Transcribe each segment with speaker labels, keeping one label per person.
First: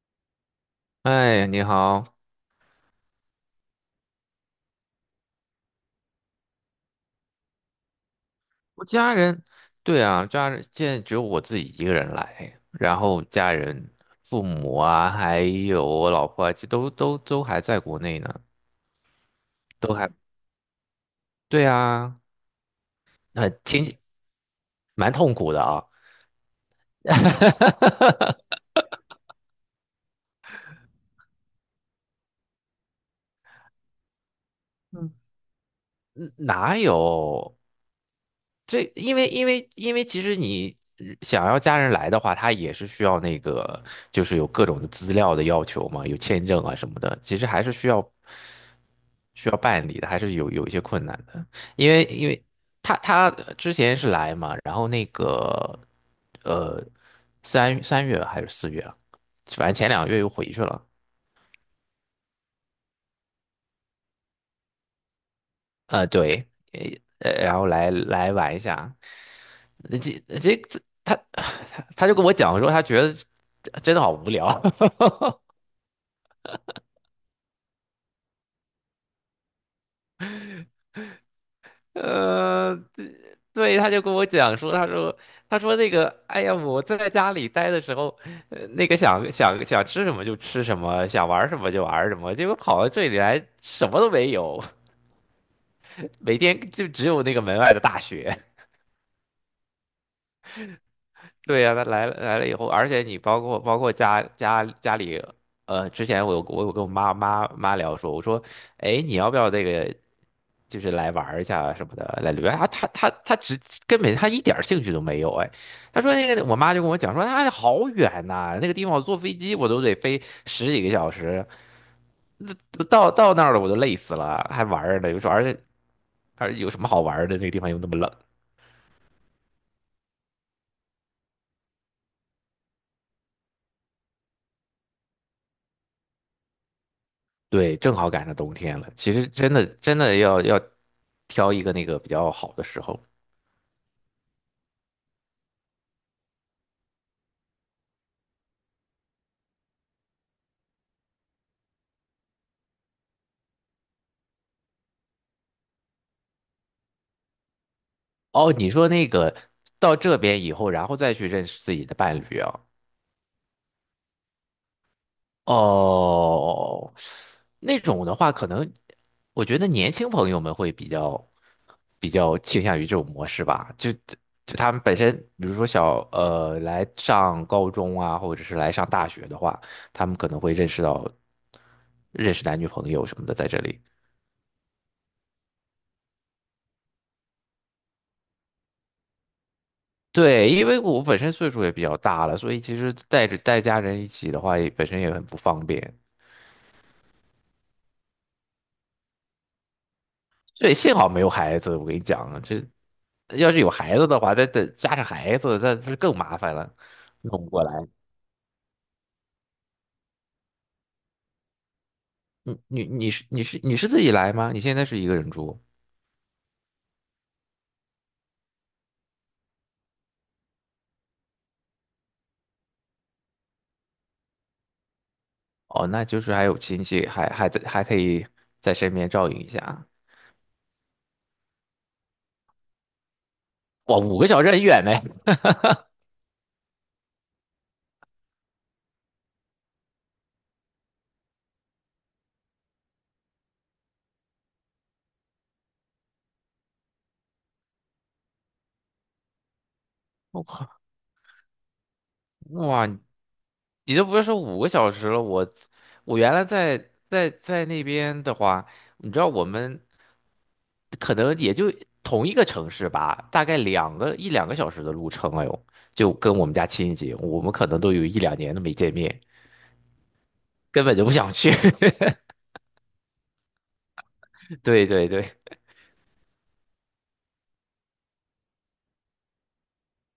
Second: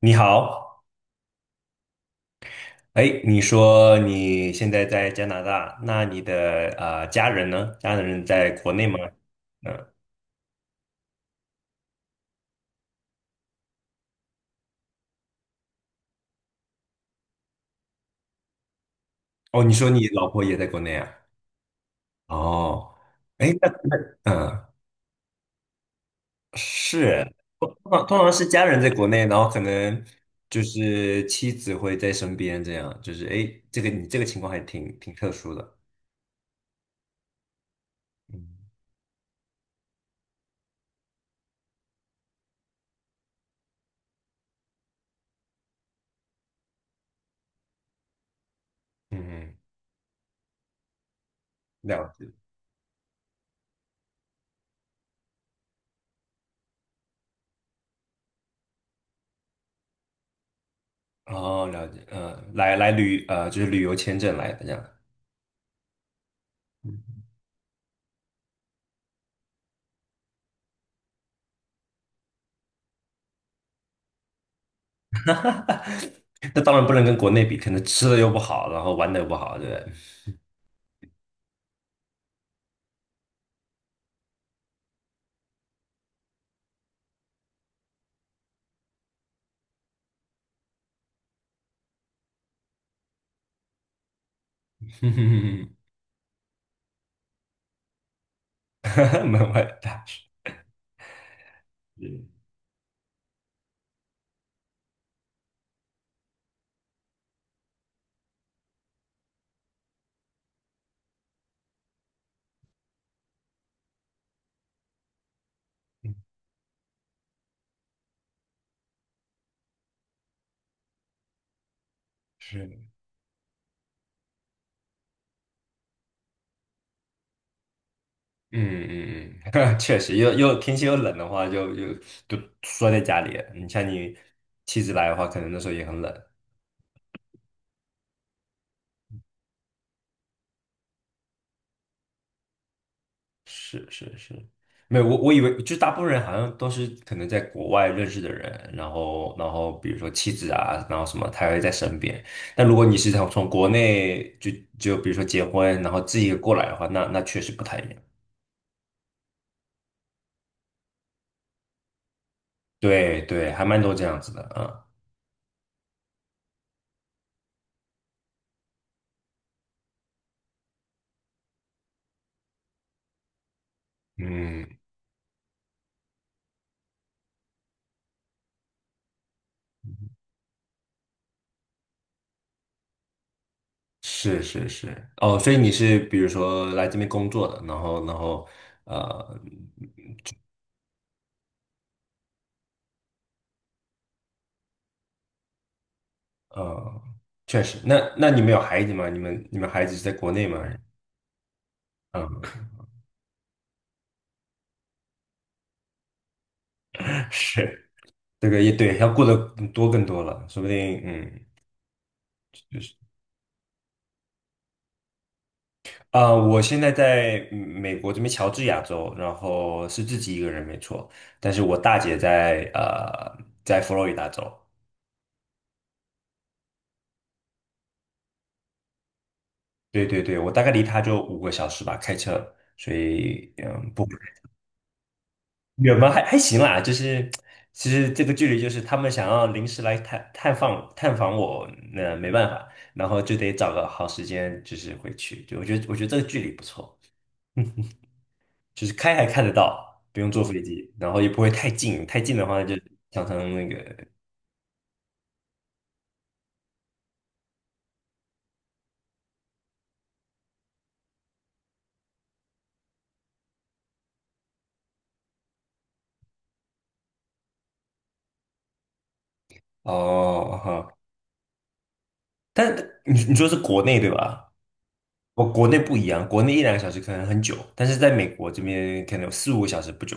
Speaker 1: 你好，
Speaker 2: 哎，你好。
Speaker 1: 哎，你说你现在在加拿大，那你的家人呢？家人在国
Speaker 2: 我
Speaker 1: 内吗？
Speaker 2: 家人，
Speaker 1: 嗯，
Speaker 2: 对啊，家人现在只有我自己一个人来，然后家人、父母啊，还有我老婆啊，这都还在国内呢，
Speaker 1: 哦，你说
Speaker 2: 都
Speaker 1: 你
Speaker 2: 还，
Speaker 1: 老婆也在国内啊？
Speaker 2: 对啊，
Speaker 1: 哦，哎，
Speaker 2: 很
Speaker 1: 那
Speaker 2: 挺
Speaker 1: 嗯，
Speaker 2: 蛮痛苦的啊。
Speaker 1: 是，通常是家人在国内，然后可能就是妻子会在身边，这样就是哎，这个你这个情况还挺
Speaker 2: 嗯，
Speaker 1: 挺特殊的，
Speaker 2: 嗯哪有？
Speaker 1: 嗯
Speaker 2: 这因为其实你想要家人来的话，他也是需要那个，就是有各种的资料的要求嘛，有签证啊什么的，其实还是需要
Speaker 1: 嗯，
Speaker 2: 需
Speaker 1: 嗯，
Speaker 2: 要办理的，还是有一些困难的。因
Speaker 1: 了
Speaker 2: 为
Speaker 1: 解，
Speaker 2: 因为他之前是来嘛，然后那个呃三月还是四月啊反正前两个月又回去了。
Speaker 1: 哦，了解，嗯，来就是旅游签证来的这样，
Speaker 2: 呃，对，
Speaker 1: 嗯
Speaker 2: 呃，然后来玩一下，这他他就跟我讲说，他觉得真的好无聊。
Speaker 1: 哈哈，那当然不能跟国内比，可能吃的又不好，然后玩的又不好，对不对？
Speaker 2: 呃，对，他就跟我讲说，他说那个，哎呀，我在家里待的时候，那个想吃什么就吃什么，想玩什么就玩什么，结果跑到这里来什么都没有，每天就只有那个门外的大雪。
Speaker 1: 门外大叔。
Speaker 2: 对呀、他来了来
Speaker 1: 嗯，
Speaker 2: 了以后，而且你包括家里，呃，之前我有跟我妈妈聊说，我说，哎，你要不要这个就是来玩儿一下什么的，来旅游？啊，他根本他一点儿兴趣都没有。哎，他说那个我妈就跟我讲说，啊，好远呐、那个地方我坐飞机我都得飞十几个小时，
Speaker 1: 是的，
Speaker 2: 都
Speaker 1: 嗯
Speaker 2: 到那儿了我都累死了，还玩儿呢，有时候而且有什么好玩儿的？那个地方又那么冷。
Speaker 1: 嗯嗯，确实，又天气又冷的话，就缩在家里你像你妻子来的话，可能那时候也很冷。
Speaker 2: 对，正好赶上冬天了。其实真的要挑一个那个比较好的时候。
Speaker 1: 是是是，没有我以为就是大部分人好像都是可能在国外认识的人，然后比如说妻子啊，然后什么他会在身边。但如果你是从国内就比如说结婚，然后自己过来的话，那确实不太一样。
Speaker 2: 哦，你说那个到这边以后，然后再去认识自己的伴侣啊？
Speaker 1: 对对，还蛮多这样子的啊。
Speaker 2: 哦，那种的话，可能我觉得年轻朋友们会比较倾向于这种模式吧。就他
Speaker 1: 嗯，
Speaker 2: 们本身，比如说来上高中啊，或者是来上大学的话，他们可能会认识男女朋友什么的在这里。
Speaker 1: 是是是，哦，所以你是比如说来这边工作的，然后呃
Speaker 2: 对，因为我本身岁数也比较大了，所以其实带家人一起的话，也本身也很不方便。
Speaker 1: 呃，确实，那你们有孩子吗？你们孩子是在国内吗？
Speaker 2: 对，幸好没有孩子，我跟你
Speaker 1: 嗯，
Speaker 2: 讲，这要是有孩子的话，再加上孩子，那不是更麻烦了，弄不过来。
Speaker 1: 是。这个也对，要过得更多更多了，说不定嗯，
Speaker 2: 你
Speaker 1: 就
Speaker 2: 你
Speaker 1: 是
Speaker 2: 你是你是你是自己来吗？你现在是一个人住？
Speaker 1: 啊、我现在在美国这边乔治亚州，然后是自己一个人没错，但是我大姐在佛罗里达州，
Speaker 2: 哦，那就是还有亲戚，还可以在身边照应一下。
Speaker 1: 对对对，我大概离她就五个小时吧，开车，所以
Speaker 2: 哇，
Speaker 1: 不
Speaker 2: 五个小时很远呢。
Speaker 1: 远吗？还行啦，就是其实这个距离就是他们想要临时来探访我，那、没办法，然后就得找个好时间就是回去，就我觉得这个距离不错。就是开还看得到，不用坐
Speaker 2: 我
Speaker 1: 飞
Speaker 2: 靠，
Speaker 1: 机，然后也不会太近，太近的话就
Speaker 2: 哇，
Speaker 1: 常常那
Speaker 2: 你就
Speaker 1: 个
Speaker 2: 不是说五个小时了。我原来在那边的话，你知道我们可能也就同一个城市吧，大概两个小时的路程哎呦，就跟我们家亲戚，我们可能都有一两年都没见面，
Speaker 1: 哦
Speaker 2: 根
Speaker 1: 哈。
Speaker 2: 本就不想去。
Speaker 1: 但你说是国内对吧？
Speaker 2: 对对对。
Speaker 1: 我国内不一样，国内一两个小时可能很久，但是在美国这边可能有4、5个小时不久。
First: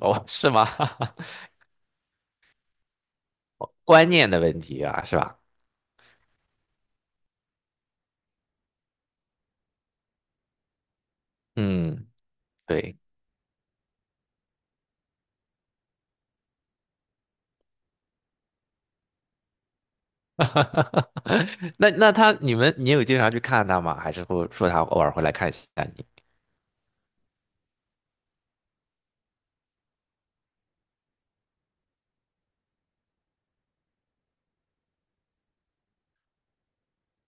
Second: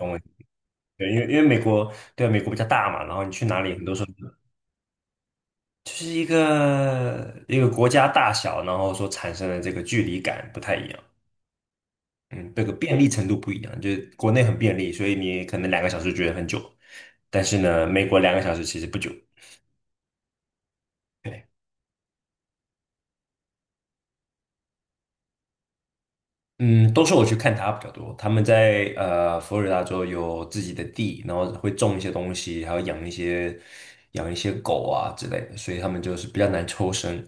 Speaker 2: 哦，是吗？
Speaker 1: 对，因为美国对啊美国比较大嘛，然后你去哪里很 多时候
Speaker 2: 观念的问题啊，是吧？
Speaker 1: 就是一个国家大小，然后所产生的这个距离感不太一样。
Speaker 2: 嗯，
Speaker 1: 嗯，这个
Speaker 2: 对。
Speaker 1: 便利程度不一样，就是国内很便利，所以你可能两个小时觉得很久，但是呢，美国两个小时其实不久。对，
Speaker 2: 那那他，你们，你有经常去看他吗？还是说他偶尔会来看一下你？
Speaker 1: 嗯，都是我去看他比较多，他们在佛罗里达州有自己的地，然后会种一些东西，还有养一些狗啊之类的，所以他们就是比较难抽身，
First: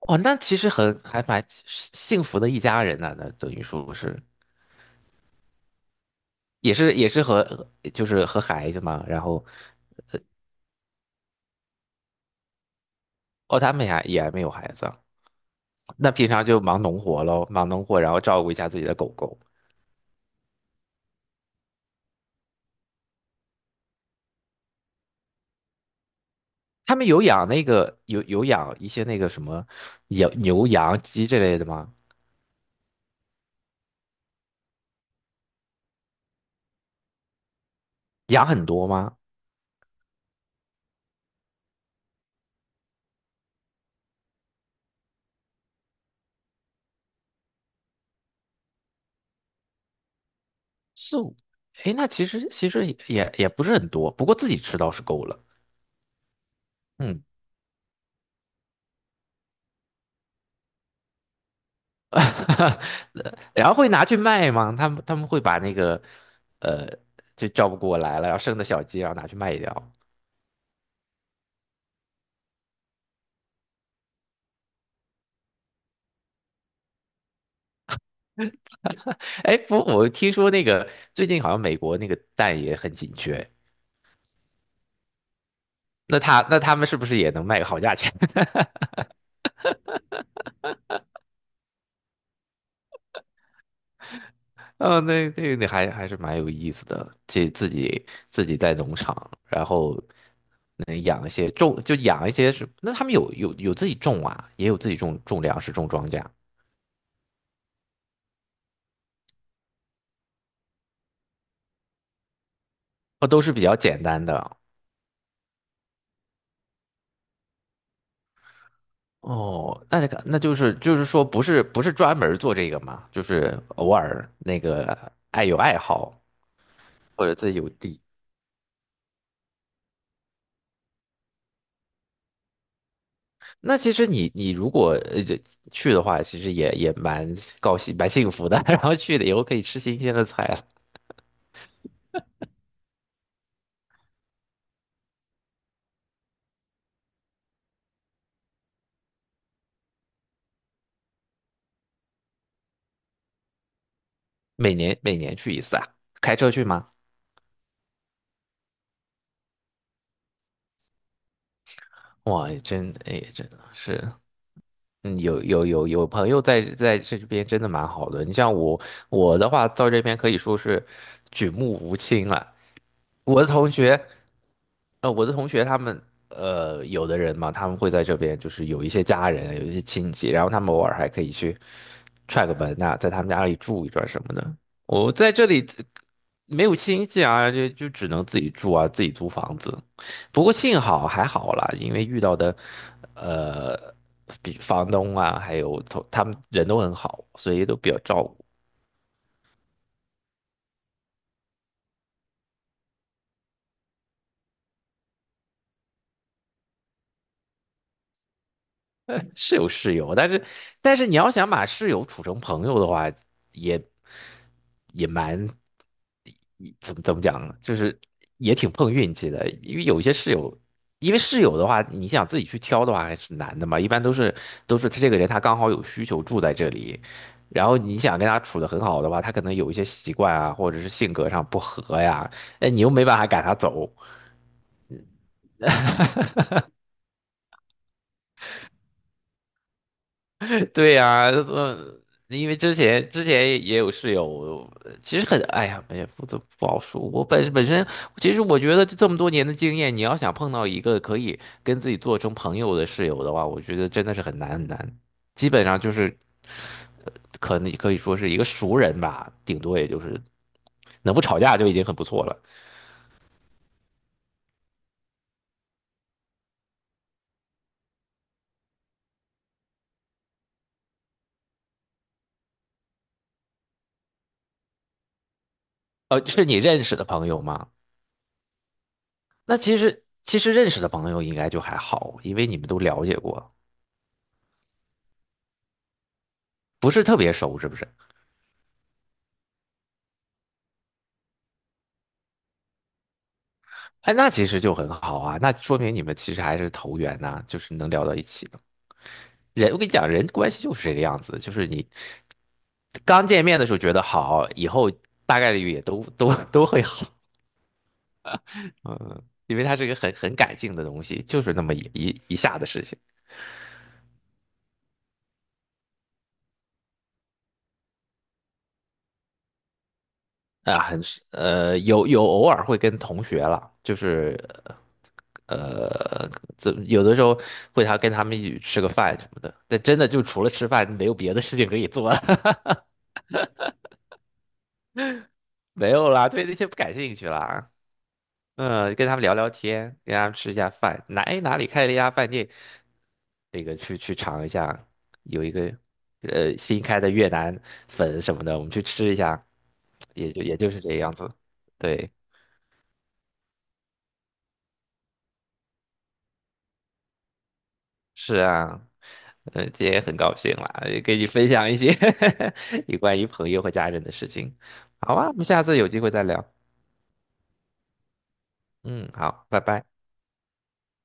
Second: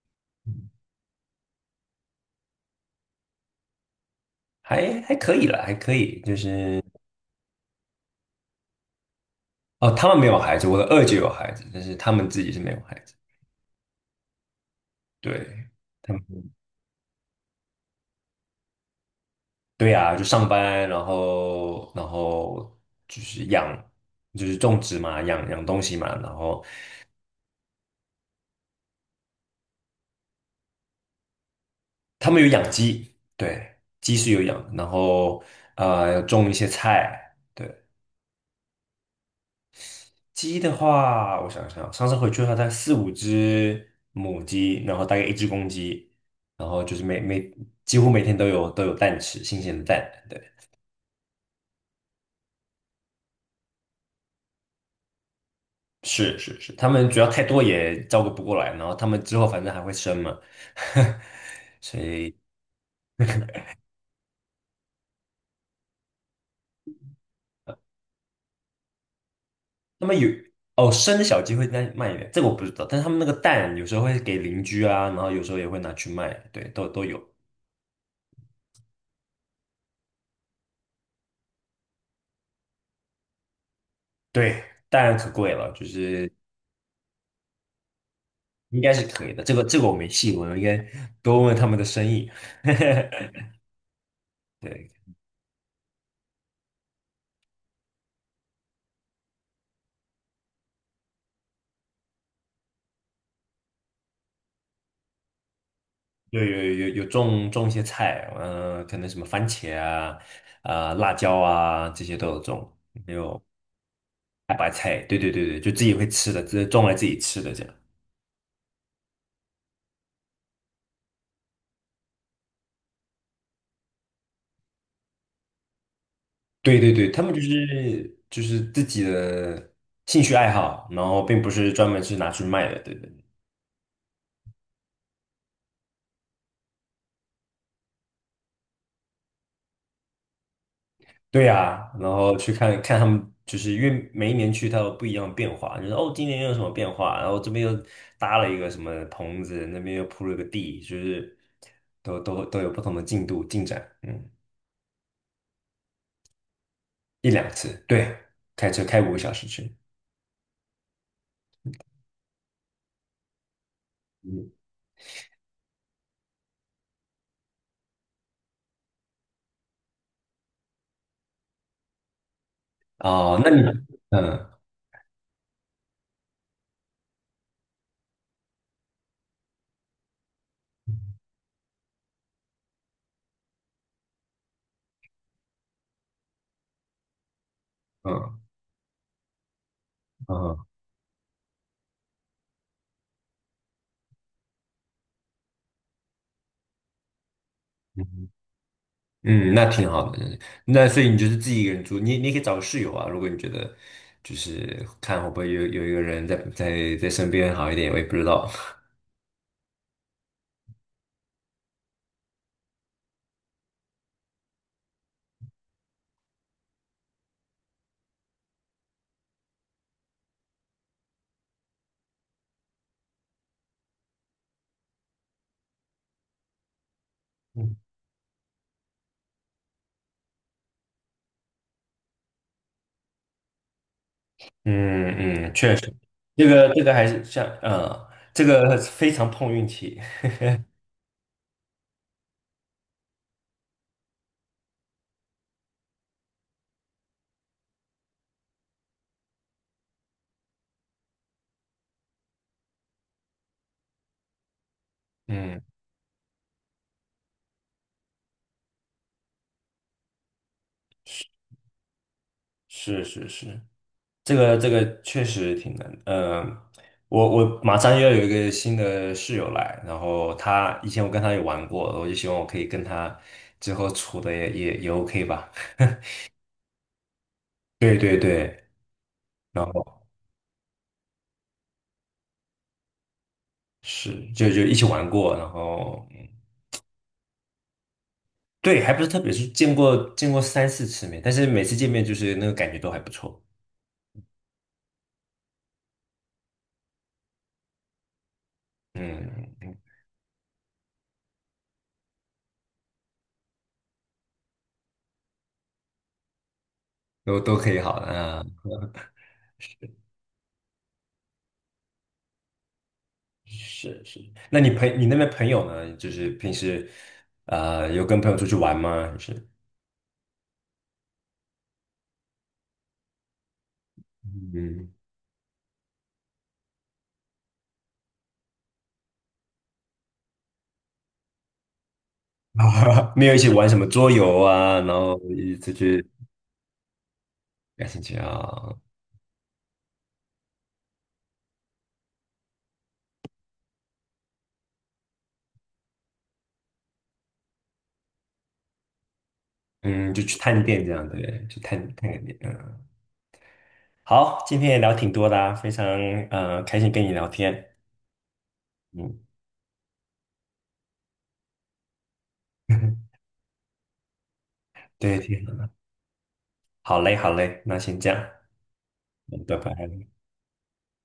Speaker 2: 哦，那其实很还蛮幸福的一家人呢。那等于说是
Speaker 1: 还可以啦，还可以，就
Speaker 2: 也
Speaker 1: 是
Speaker 2: 是也是和就是和孩子嘛，然后
Speaker 1: 哦，他们没有孩子，我的二姐有孩子，但是他们自己是没有孩子，
Speaker 2: 哦，他们也还没有孩子啊。
Speaker 1: 对。
Speaker 2: 那
Speaker 1: 他
Speaker 2: 平
Speaker 1: 们。
Speaker 2: 常就忙农活喽，忙农活，然后照顾一下自己的狗狗。
Speaker 1: 对呀，就上班，然后就是养，就是种植嘛，养东西嘛，然后
Speaker 2: 他们有养那个有养一些那个什么养牛羊鸡这类的吗？
Speaker 1: 他们有养鸡，对，鸡是有养，然后种一些菜，对，
Speaker 2: 养很多吗？
Speaker 1: 鸡的话，我想想，上次回去的话，大概4、5只母鸡，然后大概一只公鸡，然后就是几乎每天都有蛋吃，新鲜的蛋，对，
Speaker 2: 四五，哎，那其实也也不是很多，不过自己吃倒是够了。
Speaker 1: 是是是，他们主
Speaker 2: 嗯。
Speaker 1: 要太多也照顾不过来，然后他们之后反正还会生嘛。所以
Speaker 2: 然后会拿去卖吗？他们会把那个，呃，就照不过来了，然后生的小鸡，然后拿去卖掉。
Speaker 1: 那么有哦，生的小鸡会再卖一点，这个我不知道。但是他们那个蛋有时候会给邻居啊，然后有时候也会拿去卖，对，都有。
Speaker 2: 哎，不，我听说那个最近好像美国那个蛋也很紧缺，
Speaker 1: 对，当然可贵了，就
Speaker 2: 那
Speaker 1: 是
Speaker 2: 他们是不是也能卖个好价钱？
Speaker 1: 应该是可以的。这个我没细问，我应该多问问他们的生意。对，
Speaker 2: 哦，那还还是蛮有意思的，就自己在农场，然后能养一些种，就养一些什那他们有自己种啊，也有自己种种粮食、种庄稼。
Speaker 1: 有种一些菜，嗯、可能什么番茄啊、啊、辣椒啊这些都有种，还
Speaker 2: 哦，都
Speaker 1: 有
Speaker 2: 是比较简单
Speaker 1: 大
Speaker 2: 的。
Speaker 1: 白菜，对对对对，就自己会吃的，自己种来自己吃的这样。
Speaker 2: 哦，那那个，那就是就是说，不是专门做这个嘛，就是偶尔那个爱好
Speaker 1: 对对对，他
Speaker 2: 或
Speaker 1: 们
Speaker 2: 者
Speaker 1: 就
Speaker 2: 自己有地。
Speaker 1: 是就是自己的兴趣爱好，然后并不是专门是拿去卖的，对对
Speaker 2: 那其实你你如果去的话，其实也蛮高兴蛮幸福的。然后去了以后可以吃新鲜的菜了。
Speaker 1: 对呀、然后去看看他们，就是因为每一年去它有不一样的变化，就是哦，今年又有什么变化，然后这边又搭了一个什么棚子，那边又铺了个地，就是都有不同的进度进展，嗯，
Speaker 2: 每年去一次啊？开车去吗？
Speaker 1: 一两次，对，开车开五个小时去，
Speaker 2: 哇，真的是。
Speaker 1: 嗯，
Speaker 2: 嗯，有朋友在这边真的蛮好的。你像我我的话，到这边可以说是举目无亲了。
Speaker 1: 哦，
Speaker 2: 我的
Speaker 1: 那你，
Speaker 2: 同学。
Speaker 1: 嗯
Speaker 2: 呃，我的同学他们，呃，有的人嘛，他们会在这边，就是有一些家人，有一些亲戚，然后他们偶尔还可以去踹个门呐、在他们家里住一段什么的。我在这里这没有亲戚啊，就只能
Speaker 1: 嗯
Speaker 2: 自己住啊，自己租房子。不过
Speaker 1: 嗯
Speaker 2: 幸好还好啦，因为遇到的，呃，比房东啊，还有同他们人都很好，所以都比较照
Speaker 1: 嗯。
Speaker 2: 顾。
Speaker 1: 嗯，那挺好的。那所以你就是自己一个人住，你也可以找个室友啊。如果你觉得就是看会不会有一个人在身边好一点，我也不知道。
Speaker 2: 是有室友，但是但是你要想把室友处成朋友的话，也也蛮怎么讲呢，就是也挺碰运气的，因为有一些室友，因为室友的话，你想自己去挑的话还是难的嘛。一般都是他这个人他刚好有需求住在这里，然
Speaker 1: 嗯，
Speaker 2: 后你想跟他处得很好的话，他可能有一些习惯啊，或者是性格上不合呀。哎，你又没办法赶他走。
Speaker 1: 嗯嗯，确实，这个还是像这个非常碰运气。
Speaker 2: 对呀、呃因为之前也有室友，其实很，哎呀，也不好说。我本身，其实我觉得这么多年的经验，你要想碰到一个可以跟自己做成朋友的室友的话，我觉得真的是很难。基
Speaker 1: 嗯，
Speaker 2: 本上就是，呃可能可以说是一个熟人吧，顶多也就是能不吵架就已经很不错了。
Speaker 1: 是是是，这个确实挺难。嗯，我马上又要有一个新的室友来，然后他以前我跟他也玩过，我就希望我可以跟他之后处的也 OK 吧。
Speaker 2: 呃，是你认识的朋友吗？
Speaker 1: 对对对，
Speaker 2: 那
Speaker 1: 然
Speaker 2: 其实
Speaker 1: 后
Speaker 2: 其实认识的朋友应该就还好，因为你们都了解过，
Speaker 1: 是就一起玩过，然后
Speaker 2: 不是特别熟，是不是？
Speaker 1: 对，还不是特别是见过3、4次面，但是每次见面就是那个感觉都还不错，
Speaker 2: 哎，那其实就很好啊，那说明你们其实还是投缘呐、就是能聊到一起的。人，
Speaker 1: 嗯，
Speaker 2: 我跟你讲，人关系就是这个样子，就是你刚见面的时候觉得好，以后大概率也都会好。
Speaker 1: 都可以好的，啊，
Speaker 2: 嗯，因为它是一个很感性的东西，就是那么一下的事情
Speaker 1: 是是。那你那边朋友呢？就是平时有跟朋友出去玩吗？还是
Speaker 2: 啊，很是呃，有偶尔会跟同学了，就是
Speaker 1: 嗯，
Speaker 2: 呃，有的时候会他跟他们一起吃个饭什么的，但真的就除了吃饭没有别的事情可以做了。
Speaker 1: 没有一起玩什么桌游啊，然后一起出
Speaker 2: 没
Speaker 1: 去
Speaker 2: 有啦，对那些不感兴趣啦。啊
Speaker 1: 感兴趣啊，
Speaker 2: 嗯，跟他们聊聊天，跟他们吃一下饭，哪哎哪里开了一家饭店，那个去去尝一下，有一个呃新开的越南粉什么的，我们去吃一下，
Speaker 1: 嗯，就
Speaker 2: 也
Speaker 1: 去
Speaker 2: 就也
Speaker 1: 探
Speaker 2: 就是
Speaker 1: 店
Speaker 2: 这
Speaker 1: 这
Speaker 2: 个
Speaker 1: 样，
Speaker 2: 样子。
Speaker 1: 对，去探探
Speaker 2: 对，
Speaker 1: 个店，嗯，好，今天也聊挺多的啊，非常开心跟你聊天。
Speaker 2: 是啊。
Speaker 1: 嗯，
Speaker 2: 嗯，今天也很高兴啦，也跟你分享一些 有关 于朋友和家人的事情。好
Speaker 1: 对，
Speaker 2: 啊，我
Speaker 1: 挺
Speaker 2: 们
Speaker 1: 好
Speaker 2: 下
Speaker 1: 的。
Speaker 2: 次有机会再聊。
Speaker 1: 好嘞，好嘞，那先这样，
Speaker 2: 嗯，
Speaker 1: 嗯，
Speaker 2: 好，
Speaker 1: 拜
Speaker 2: 拜拜。
Speaker 1: 拜。